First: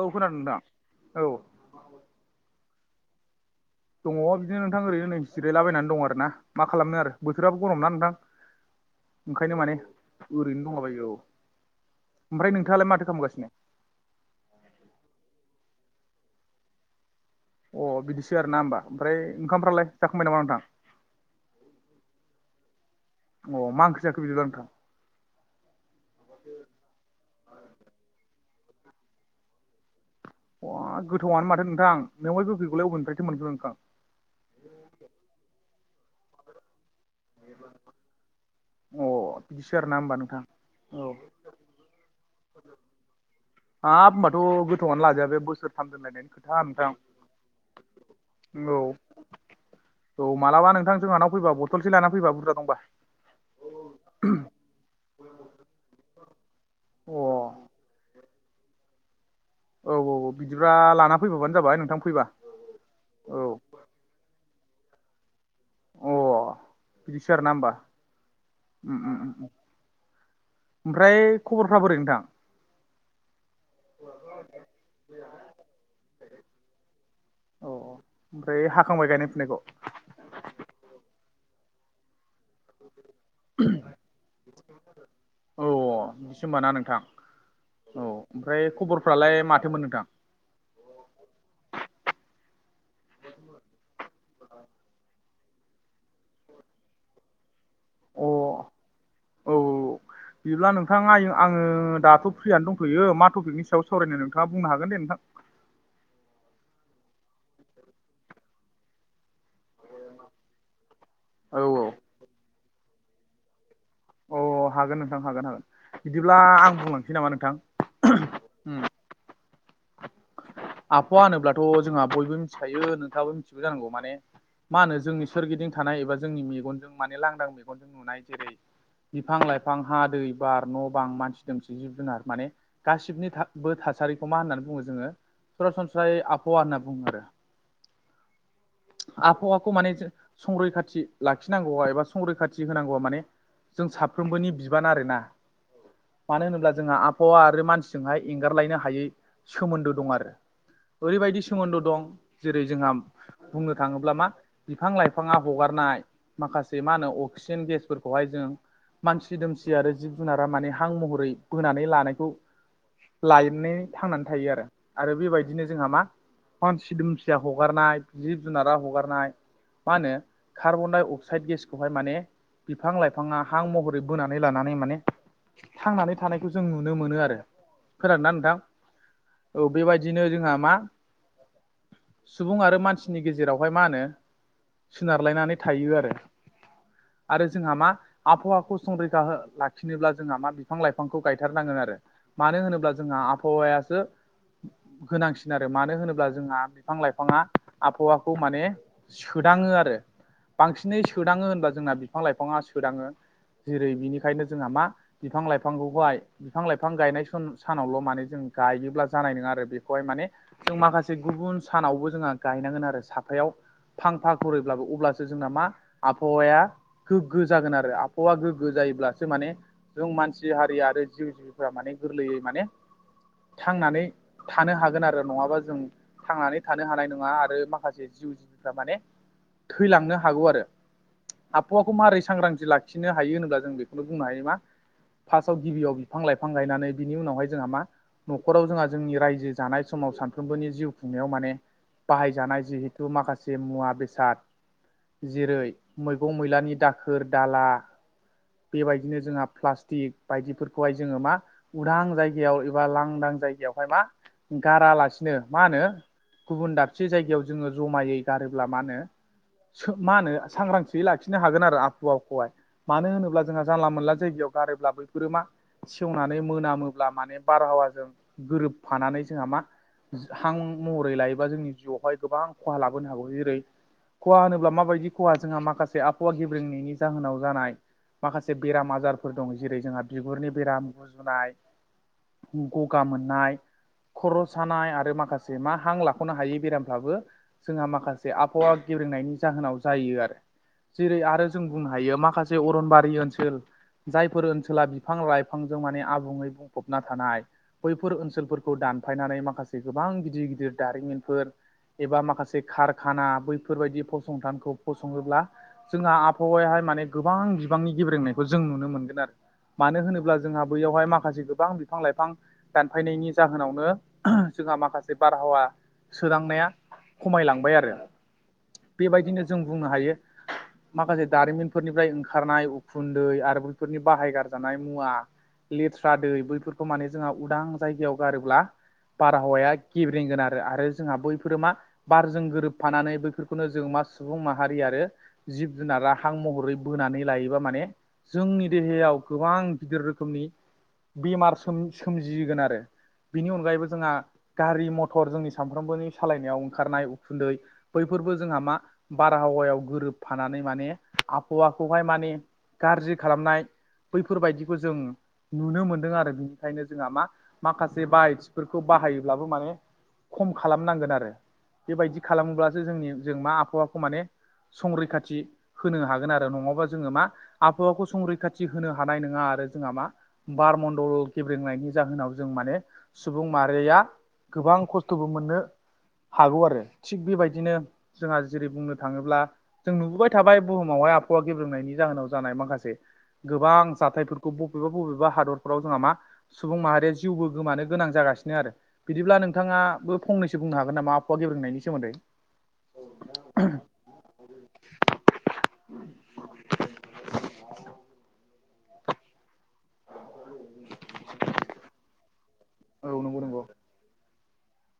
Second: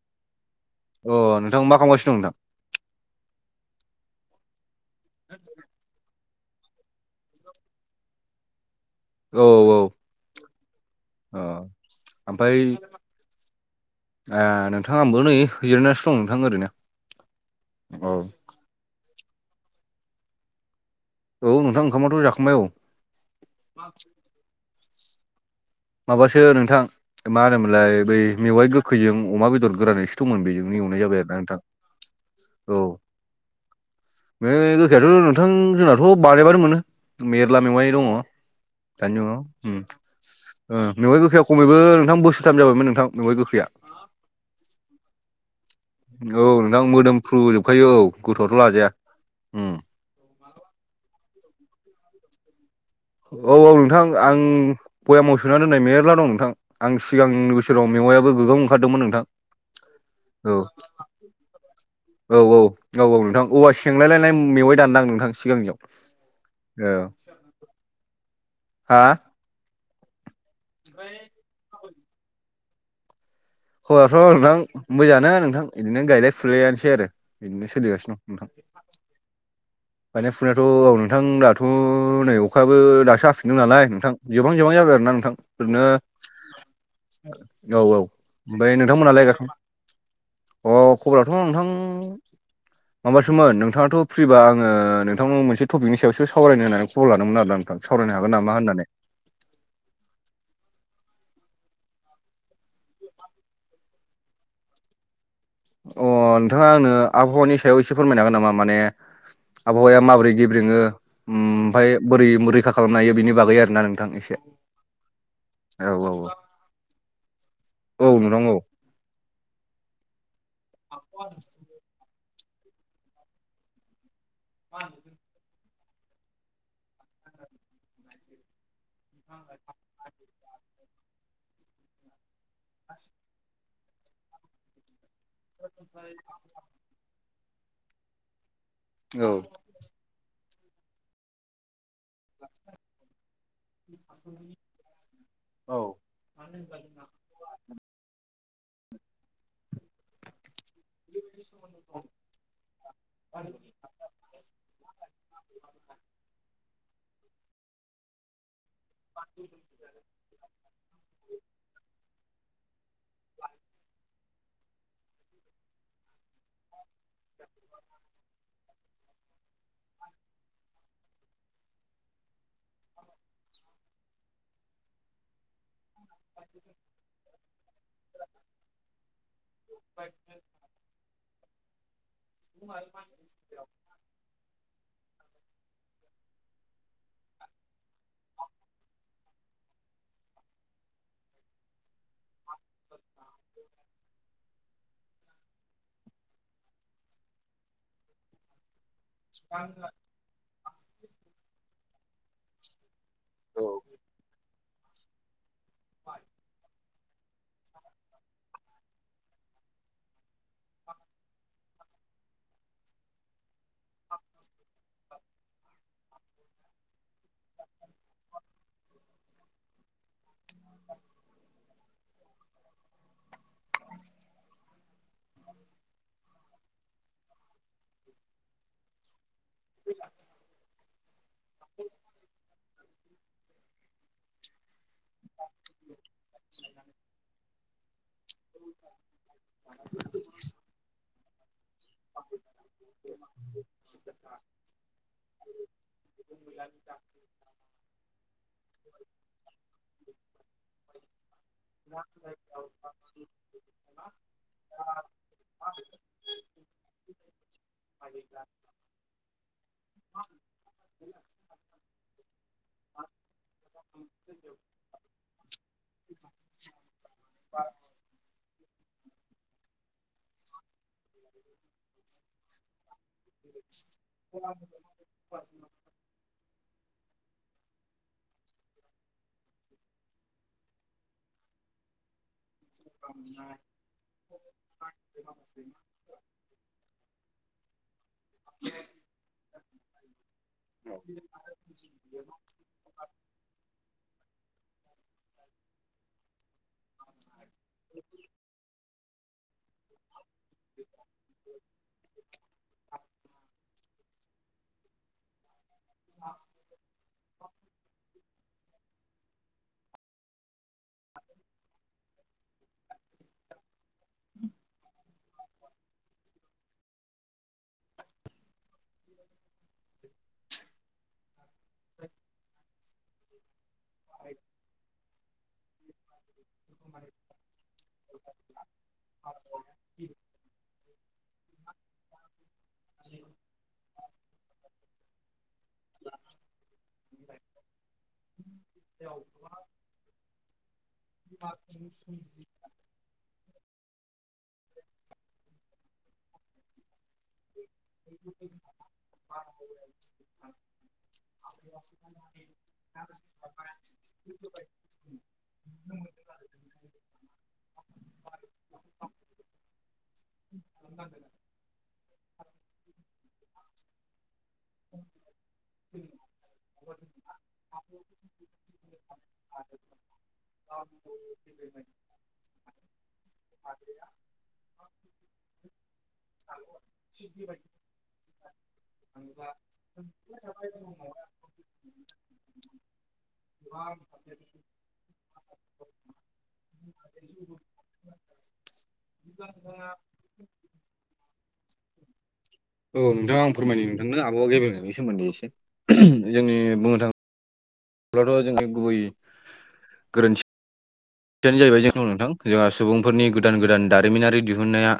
औ खोनादों नोंथां अ औ नोंथां मा खालामगासिनो दं नोंथां? दङ बिदिनो नोंथां ओरैनो ननै जिरायलाबायनानै दङ आरो ना मा खालामनो आरो बोथोराबो गरम ना नोंथां औ ओंखायनो औ माने ओरैनो दंलाबायो औ। अ ओमफ्राय नोंथाङालाय माथो खालामगासिनो? नोंथाङांबो नै होजिरनानैसो दं नोंथां ओरैनो अ औ बिदिसो आर ना होनोमबा ओमफ्राय ओंखामफ्रालाय दा खमाय नामा नोंथां औ नोंथां ओंखामाथ' जाखांबाय औ अ मा ओंखार जाखो बिदिला नोंथां? माबासो नोंथां मा होनोमोनलाय बै मेवाइ गोखैजों अमा बेदर गोरानै अ गोथावआनो माथो नोंथां मवाइबो औ गैखैखौलाय अबेनिफ्रायथो मोनखो नोंथां? बे गोखायथ' नोंथां जोंनाथ' बानायबानो मोनो। मेरला मेवाय अ दङ बिदिसो आरोना [inaudible] होमबा नोंथां। औ नुबाय गोखैया खमैबो नोंथां बोसोरथाम जाबायमोन नोंथां नवाय गोखैया हा होनोमबाथ' गोथावआनो लाजाया बे बोसोर थाम दोनलायनायनि औ खोथा नोंथां मोदोमफ्रु जोबखायो औ गोथौआथ' औ लाजाया उम [inaudible] थ'मालाबा नोंथां जोंनाव फैबा बथलसे लान फै बुरजा दंबा औ औ नोंथां आं बयामाव सोना दोननाय मेरला दं नोंथां आं अ सिगांनोसि सोराव मेवाइाब गोगाव ओंखारदोंमोन नोंथां औ औ बिदिब्ला लाना फैबोबानो जाबाय नोंथां फैबा औ औ औ औ नोंथां औवा सेंलायलायनाय मेवाइ दानदांं नोंथां सिगांनियाव औ सोर ना होमबा उम हा उम उम ओमफ्राय खबरफ्रा बोरै नोंथां? खबराथ' नोंथां मोजाङानो नोंथां बिदिनो गायलाय फुलायानोसै आरो बिदिनो सोलिगासिनो दं नोंथां। खांबाय गायनाय फुनायखौ? गायनाय फुनायाथ' औ नोंथां दाथ' नोय अ खायाबो दासो हफिनदों नालाय नोंथां जबां जबां जाबाय आरो ना नोंथां ओरैनो ए मान नांगौ [inaudible] औ औ ओमफ्राय नोंथांमोनालाय खबरफ्रालाय [inaudible] माथोमोन नोंथां अ खबराथ' नोंथां माबासोमोन नोंथाङाथ' फ्रिबा आं आङो नोंथांनाव मोनसे टपिकनि सायावसो सावरायनो होननानै खबर लादोंमोन आरो नोंथां सावरायनो अ हागोन नामा होननानै औ औ बिदिब्ला नोंथाङा आय आङो दाथ' फ्रियनो दंथ'यो मा टपिकनि सायाव सावरायनो नोंथाङा बुंनो हागोन दे नोंथां। अ नोंथाङा आंनो आबहावानि सायाव एसे फोरमायनो हागोन नामा माने आबहावाया माबोरै औ गेब्रेङोओमफ्राय बोरै रैखा खालामनो हायो बिनि बागै आरो ना नोंथां एसे अ हागोन नोंथां हागोन औ हागोन औ बिदिब्ला आं बुंलांसै नामा नोंथां औ नोंथां औ उम आफफावा होनोब्लाथ' जोंहा बयबो मिथिखायो नोंथाङाबो मिथियो जानांगौ माने मा होनो जोंनि सोरगिदिं थानाय एबा जोंनि मेगनजों माने लांदां मेगनजों नुनाय जेरै बिफां लाइफां हा दै बार न' बां मानसि दोमसि जिब जुनार माने गासिबनि था बो थासारिखौ मा होननानै बुङो जोङो सरासनस्रायै आबहावा होनना बुङो आरो औ आफहावा खौ माने जो संरैखाथि लाखिनांगौआ एबा संरैखाथि होनांगौआ माने जों साफ्रोमबोनि बिबान आरोना औ मानो होनोब्ला जोंहा आब फावा आरो मानसिजोंहाय एंगारलायनो हायै सोमोन्दो दं आरो ओरैबायदि सोमोन्दो दं जेरै जोंहा बुंनो थांङोब्ला मा बिफां लाइफाङा हगारनाय माखासे मा होनो अक्सिजेन गेसफोरखौहाय जों मानसि दोमसि आरो जिब जुनारा माने हां महरै बोनानै लानायखौ लायोननि थांनानै थायो आरो आरो बेबायद दिनो जोंहा मा फानसि दुमसिया हगारनाय जिब जुनारा हगारनाय मा होनो खार्बन डाइ अक्साइद गेसखौहाय माने बिफां लाइफाङा हां महरै बोनानै लानानै माने थांनानै थानायखौ जों नुनो मोनो आरो खोनादों ना नोंथां औ बेबाय दिनो जोंहा मा सुबुं आरो मानसिनि गेजेर जेरावहाय मा होनो सोनारलायनानै थायो आरो आरो जोंहा मा आबहावाखौ संरैखा हो लाखिनोब्ला जोंहा मा बिफां लाइफांखौ गायथारनांगोन आरो मानो होनोब्ला जोंहा आबहावायासो गोनांसिन आरो मानो होनोब्ला जोंहा बिफां लाइफाङा आबहावाखौ माने सोदाङो आरो बांसिनै सोदाङो होनब्ला जोंना बिफां लाइफाङा सोदाङो। औ जेरै बिनिखायनो जोंहा मा बिफां लाइफांगौहाय बिफां लाइफां बिफां गायनाय सन सानावल' माने जों गायोब्ला जानाय नोङा आरो बेखौहाय माने जों माखासे गुबनस सानावबो जोंहा गायनांगोन आरो साफायाव फांफा खुरिब्लाबो अब्लासो जोंना मा आबहावाया खो गो जागोन आरो आबहावा गोग्गो जायोब्लासो माने जों मानसि हारि आरो जिउ जिबिफोरा माने गोरलैयै माने थांनानै थानो हागोन आरो नङाबा जों थांनानै थानो हानाय नङा आरो माख माखासे जिउ जिबिफ्रा माने थैलांनो हागौ आरो आबहावाखौ मारै सांग्रांथि लाखिनो हायो होनोब्ला जों बेखौनो बुंनो हायो मा फास्टआव गिबियाव बिफां लाइफां गायनानै बिनि उनावहाय जोंहा मा न'खराव जोंहा नि रायजो जानाय समाव सानफ्रोमबोनि जिउ खुंनायाव माने बाहाय जानाय जि जु माखासे मुवा बेसाद जेरै मैगं मैलानि दाखोर दाला बेबायदिनो जोंहा प्लास्टिक बायदिफोरखौहाय जोङो मा उरान जायगायाव एबा लांदां जायगायाव एबा गारालासिनो मा होनो गुबुन दाबसे जायगायाव जोङो जमायै गारोब्ला मा होनो सो मा होनो सांग्रांथियै लाखिनो हागोन आरो आबहावाखोहाय मानो होनोब्ला जोंहा जानला मोनला जायगायाव गारोब्ला बैफोरो मा सेवनानै मोनामोब्ला माने बारहावाजों गोरोबफानानै जोंहा मा जो हां महरै लायोबा जोंनि जिउआवहाय गोबां खहा लाबोनो हागौ जेरै खहा होनोब्ला माबायदि खहा जोंहा माखासे आब खहा गेब्रेंनायनि जाहोनाव जानाय माखासे बेराम आजारफोर दं जेरै जोंहा बिगुरनि बेराम गुजुनाय खु ग गा मोननाय खर' सानाय आरो माखासे मा हां लाख ख'नो हायै बेरामफ्राबो जोंहा माखासे आबहावा गेब्रेंनायनि जाहोनाव जायो आरो जेरै आरो जों बुंनो हायो माखासे अरनबारि ओनसोल जायफोर ओनसोला बिफां लाइफांजों माने आबुङै बुंफबना थानाय। बैफोर ओनसोलफोरखौ दानफायनानै माखासे गोबां गि दिर गिदिर दारिमिनफोर एबा माखासे कारखाना बै फोरबायदि फसंथानखौ फसङोब्ला जोंहा आबहावायाहाय माने गोबां बिबांनि गेब्रेंनायखौ जों नुनो मोनगोन आरो। मानो होनोब्ला जोंहा बैयावहाय माखासे गोबां बिफां लाइफां दानफायनायनि जाहोनावनो जोंहा माखासे बारहावा सोदांनाया खमायलांबाय आरो। बेबायदिनो जों बुंनो हायो माखासे दारिमिनफोरनिफ्राय ओंखारनाय उखुन्दै आरो फोरनि बाहायगारजानाय मुवा लेथ्रा दै बैफोरखौ माने जोंहा उदां जायगायाव गारोब्ला बारहावाया गेब्रेंगोन आरो आरो जोंहा बैफोरो मा बारजों गोरोबफानानै बैफोरखौनो जों मा सुबुं माहारि आरो जिब जुनारा हां महरै बोनानै लायोबा माने जोंनि देहायाव गोबां गिदिर रोखोमनि बेमार सोम सोमजिगोन आरो। बिनि अनगायैबो जोंहा गारि मथर जोंनि सामफ्रोमबोनि सालायनायाव ओंखारनाय उखुन्दै बैफोरबो जोंहा मा बारहावायाव गोरोबफानानै माने आबहाव आखौहाय माने गाज्रि खालामनाय बैफोरबायदिखौ जों नुनो मोनदों आरो। बिनि खायनो जोंहा मा माखासे बाहायथिफोरखौ बाहायोब्लाबो माने खम खालामनांगोन आरो। बेबायदि खालाम्लासो जोंनि जों मा आबहावाखौ माने संरैखाथि होनो हागोन आरो नङाबा जोङो मा आबहावाखौ संरैखाथि होनो हानाय नङा आरो जोंहा मा बारमण्डल ब्रेंनायनि जाहोनाव जों माने सुबुं माहारिया गोबां खस्थ'बो मोननोज्ञ हागौ आरो थिग बेबायदिनो जोंहा जेरै बुंनो थाङोब्ला जों नुबोबाय थाबाय बुहुमावहाय आबहावा गेब्रोंनायनि जाहोनाव जानाय माखासे गोबां जाथायफोरखौ बबेबा बबेबा हादरफ्राव जोंहा मा सुबुं माहारिया जिउबो गोमानो गोनां जागासिनो आरो। बिदिब्ला नोंथाङा बो फंनैसो बुंनो हागोन नामा आबहावा गेब्रेंनायनि सोमोन्दै? औ नोंथां आं फोरमायो नोंथांनो आबहावा गेब्रेंनायनायनि सोमोन्दै एसे। जोंनि बुंनो थाङो जोंनि गुबै गोरोन्थि दियानो जाहैबाय जोंनाव नोंथां जोंहा औ सुबुंफोरनि नंगौ गोदान नंगौ गोदान दारिमिनारि दिहुनन्नाया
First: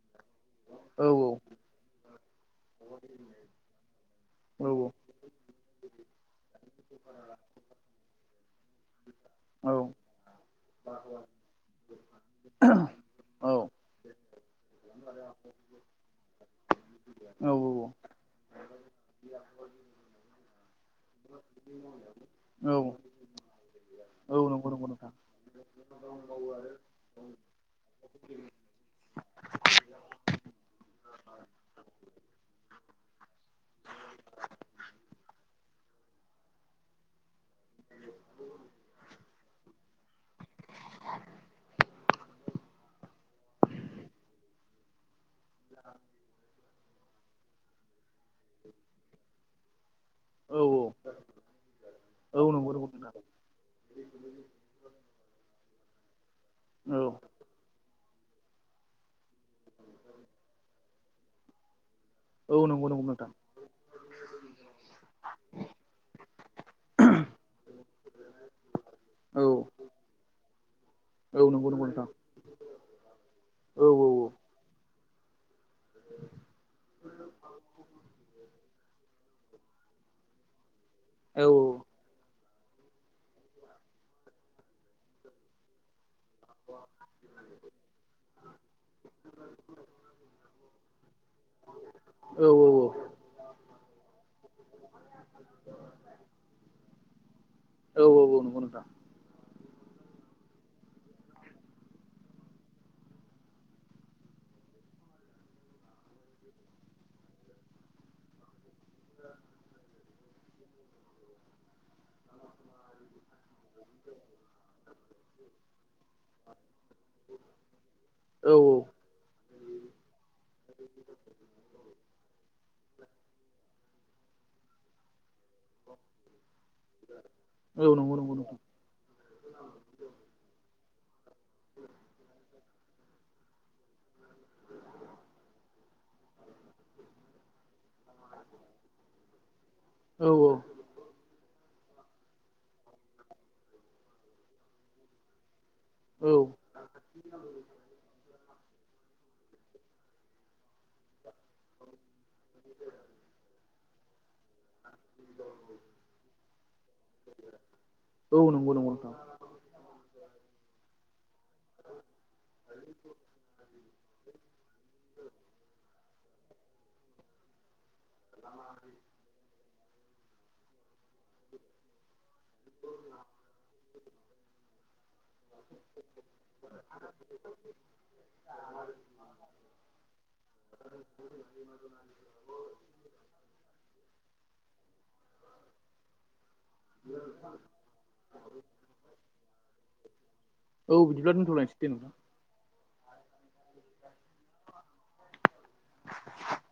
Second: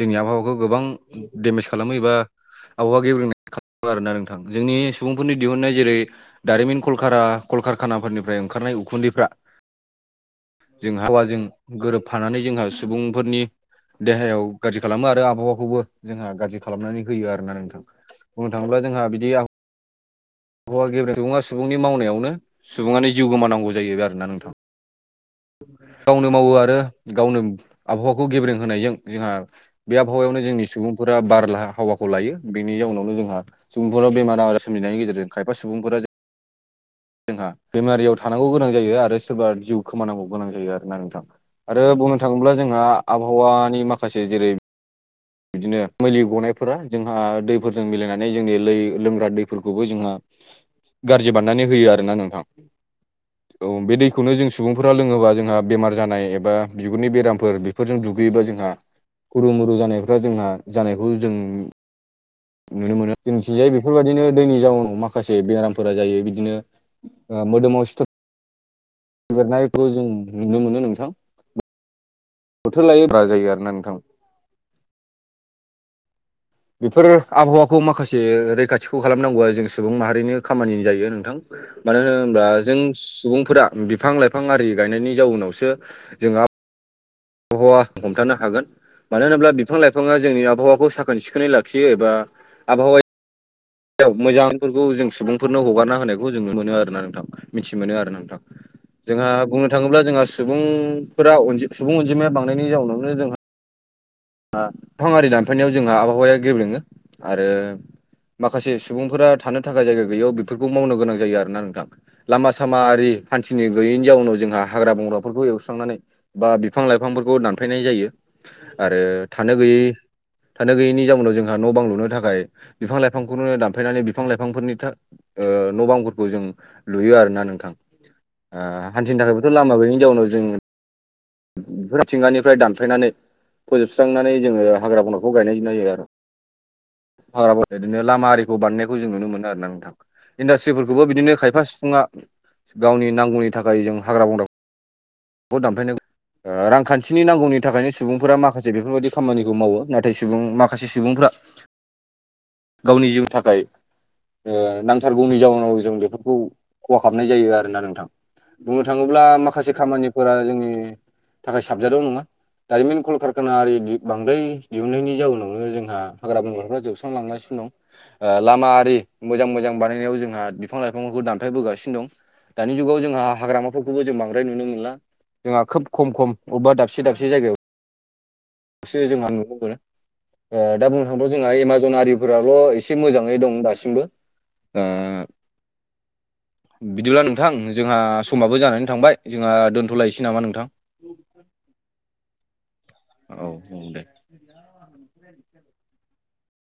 जोंनि आबहावाखौ गोबां औ डेमेज खालामो एबा आबहावा गेब्रेंनाय खालामो आरोना नोंथां। औ जोंनि सुबुंफोरनि दिहुननाय जेरै दारिमिन कलकारा कलकारखानाफोरनिफ्राय ओंखारनाय उखुन्दैफ्रा औ। जों आबहाबाजों गोरोबफानानै जोंहा सुबुंफोरनि देहायाव गाज्रि खालामो आरो आबहावाखौबो जोंहा गाज्रि खालामनानै होयो औ आरोना नोंथां। बुंनो थाङोब्ला जोंहा बिदि आ हावा गेब्रेंनाय, सुबुङा सुबुंनि मावनायावनो औ सुबुङानो जिउ गोमानांगौ जायो आरो ना औ नोंथां। नंगौ नंगौ नोंथां गावनो मावो आरो गावनो आबहावाखौ गेब्रें होनायजों जोंहा बे आबहावायावनो जोंनि सुबुंफोरा बारला हावाखौ लायो बेनि जाउनावनो जोंहा सुबुंफोराव बेमार आजार सोमजनायनि गेजेरजों खायफा सुबुंफोरा जोंहा बेमारियाव थानांगौ गोनां जायो आरो सोरबा जिउ खोमानांगौ गोनां जायो आरोना नोंथां। आरो बुंनो थाङोब्ला जोंहा आबहावानि माखासे जेरै बिदिनो मोलि गनायफोरा जोंहा दैफोरजों मिलायनानै जोंनि लै लोंग्रा दैफोरखौबो जोंहा औ गाज्रि बानायनानै होयो आरोना नोंथां। औ नंगौ नंगौ नोंथां औ बे दैखौनो जों सुबुंफोरा लोङोबा जोंहा बेमार जानाय एबा औ बिगुरनि बेरामफोर बे फोरजों दुगैयोबा जोंहा खुरु मुरु जानायफ्रा जोंहा जानायखौ जों औ नंगौ नुनो नंगौ मोनो नोंथां जोंनिथिंजाय बेफोरबायदिनो दैनि जाउनाव माखासे बेरामफोरा जायो। बिदिनो मोदोमाव सिथर औ बेरनायखौ जों नुनो मोनो नोंथां। औ नंगौ नंगौ नोंथां बोथोर लायो ब्रा जायो आरो ना औ नोंथां [inaudible] बेफोर आबहावाखौ माखासे रैखाथिखौ खालामनांगौआ जों सुबुं माहारिनि खामानि जायो। थां औ मानो होनोब्ला जों सुबुंफोरा बिफां लाइफां आरि गायनायनि जाउनावसो जोंहा आबहावा हमथानो हागोन मानो होनोब्ला बिफां लाइफाङा जोंनि आबहावखौ साख साखोन सिखोनै लाखियो एबा औ आबहावा मोजांफोरखौ जों सुबुंफोरनो हगारना होनायखौ जों नुनो मोनो आरोना नोंथां मिथि मोनो औ आरोना नोंथां औ नंगौ जोंहा बुंनो थाङोब्ला जोंहा सुबुंफोरा सुबुं अनजिमाया बांनायनि जाउनावनो जोंहा फां आरि दानफायनायाव जोंहा आबहावाया गेब्रेङो आरो माखासे सुबुंफोरा थानो थाखाय जायगा गैयैयाव बेफोरखौ मावनो गोनां जायो आरोना नोंथां लामा सामा आरि हान्थिनो गैयैनि जाउनाव जोंहा हाग्रा बंग्राफोरखौ एवस्रांनानै बा बिफां लाइफांफोरखौ दानफायनाय जायो। औ औ थानो गैयै थानो गैयैनि जाउनाव जोंहा न' बां लुनो थाखाय बिफां लाइफांखौनो दानफायनानै बिफां लाइफांफोरनि न' बांफोरखौ जों लुयो आरोना नोंथां औ नंगौ नंगौ नोंथां हान्थिनो थाखायबोथ' लामा गैयिनि जाउनाव जों बेफोर मिथिंगानिफ्राय दानफायनानै फोजोबस्रांनानै जोङो हाग्रा बंग्रा खौ गायनाय जायो आरो हाग्रा बंग्रा बिदिनो लामा आरिखौ बानायनायखौ जों नुनो मोनो आरो ना नोंथां औ इन्डासट्रिफोरखौबो बिदिनो खायफा सिबुङा गावनि गावनि नांगौनि थाखाय जों हाग्रा बंग्रा दानफायनो औ रांखान्थिनि नांगौनि थाखायनो सुबुंफोरा माख माखासे बेफोरबायदि खामानिखौ मावो नाथाय सुबुं माखासे सुबुंफ्रा गावनि जिउनि थाखाय नांथारगौनि जाउनाव जों बेफोरखौ खहा खालामनाय जायो आरोना नोंथां औ नंगौ बुंनो नंगौ नोंथां थाङोब्ला माखासे खामानिफोरा जोंनि थाखाय साबजादाव नङा दारिमिन कलकारखानाआरि बांद्राय दिहुननायनि जाउनावनो जोंहा हाग्रा बंग्राफ्रा जोबस्रांलांगासिनो दं लामाआरि मोजां मोजां बानायनायाव जोंहा बिफां लाइफांफोरखौ दानफायबोगासिनो दं दानि जुगाव जोंहा हाग्रामाफोरखौबो जों बांद्राराय नुनो मोनला। जोंहा खोब खम खम अबेबा दाबसे दाबसे जायगायाव सो जोंहा नुनो मोनो दा बुंनो थांङोबा जोंहा एमाजन आरिफोराल' एसे मोजाङै दं दासिमबो बिदिब्ला नोंथां जोंहा समाबो जानानै थांबाय जोंहा दोन्थ'लायनोसै नामा नोंथां औ बिदिब्ला दथ'लनोसै दे नोंथा। औ औ दे [inaudible] [inaudible]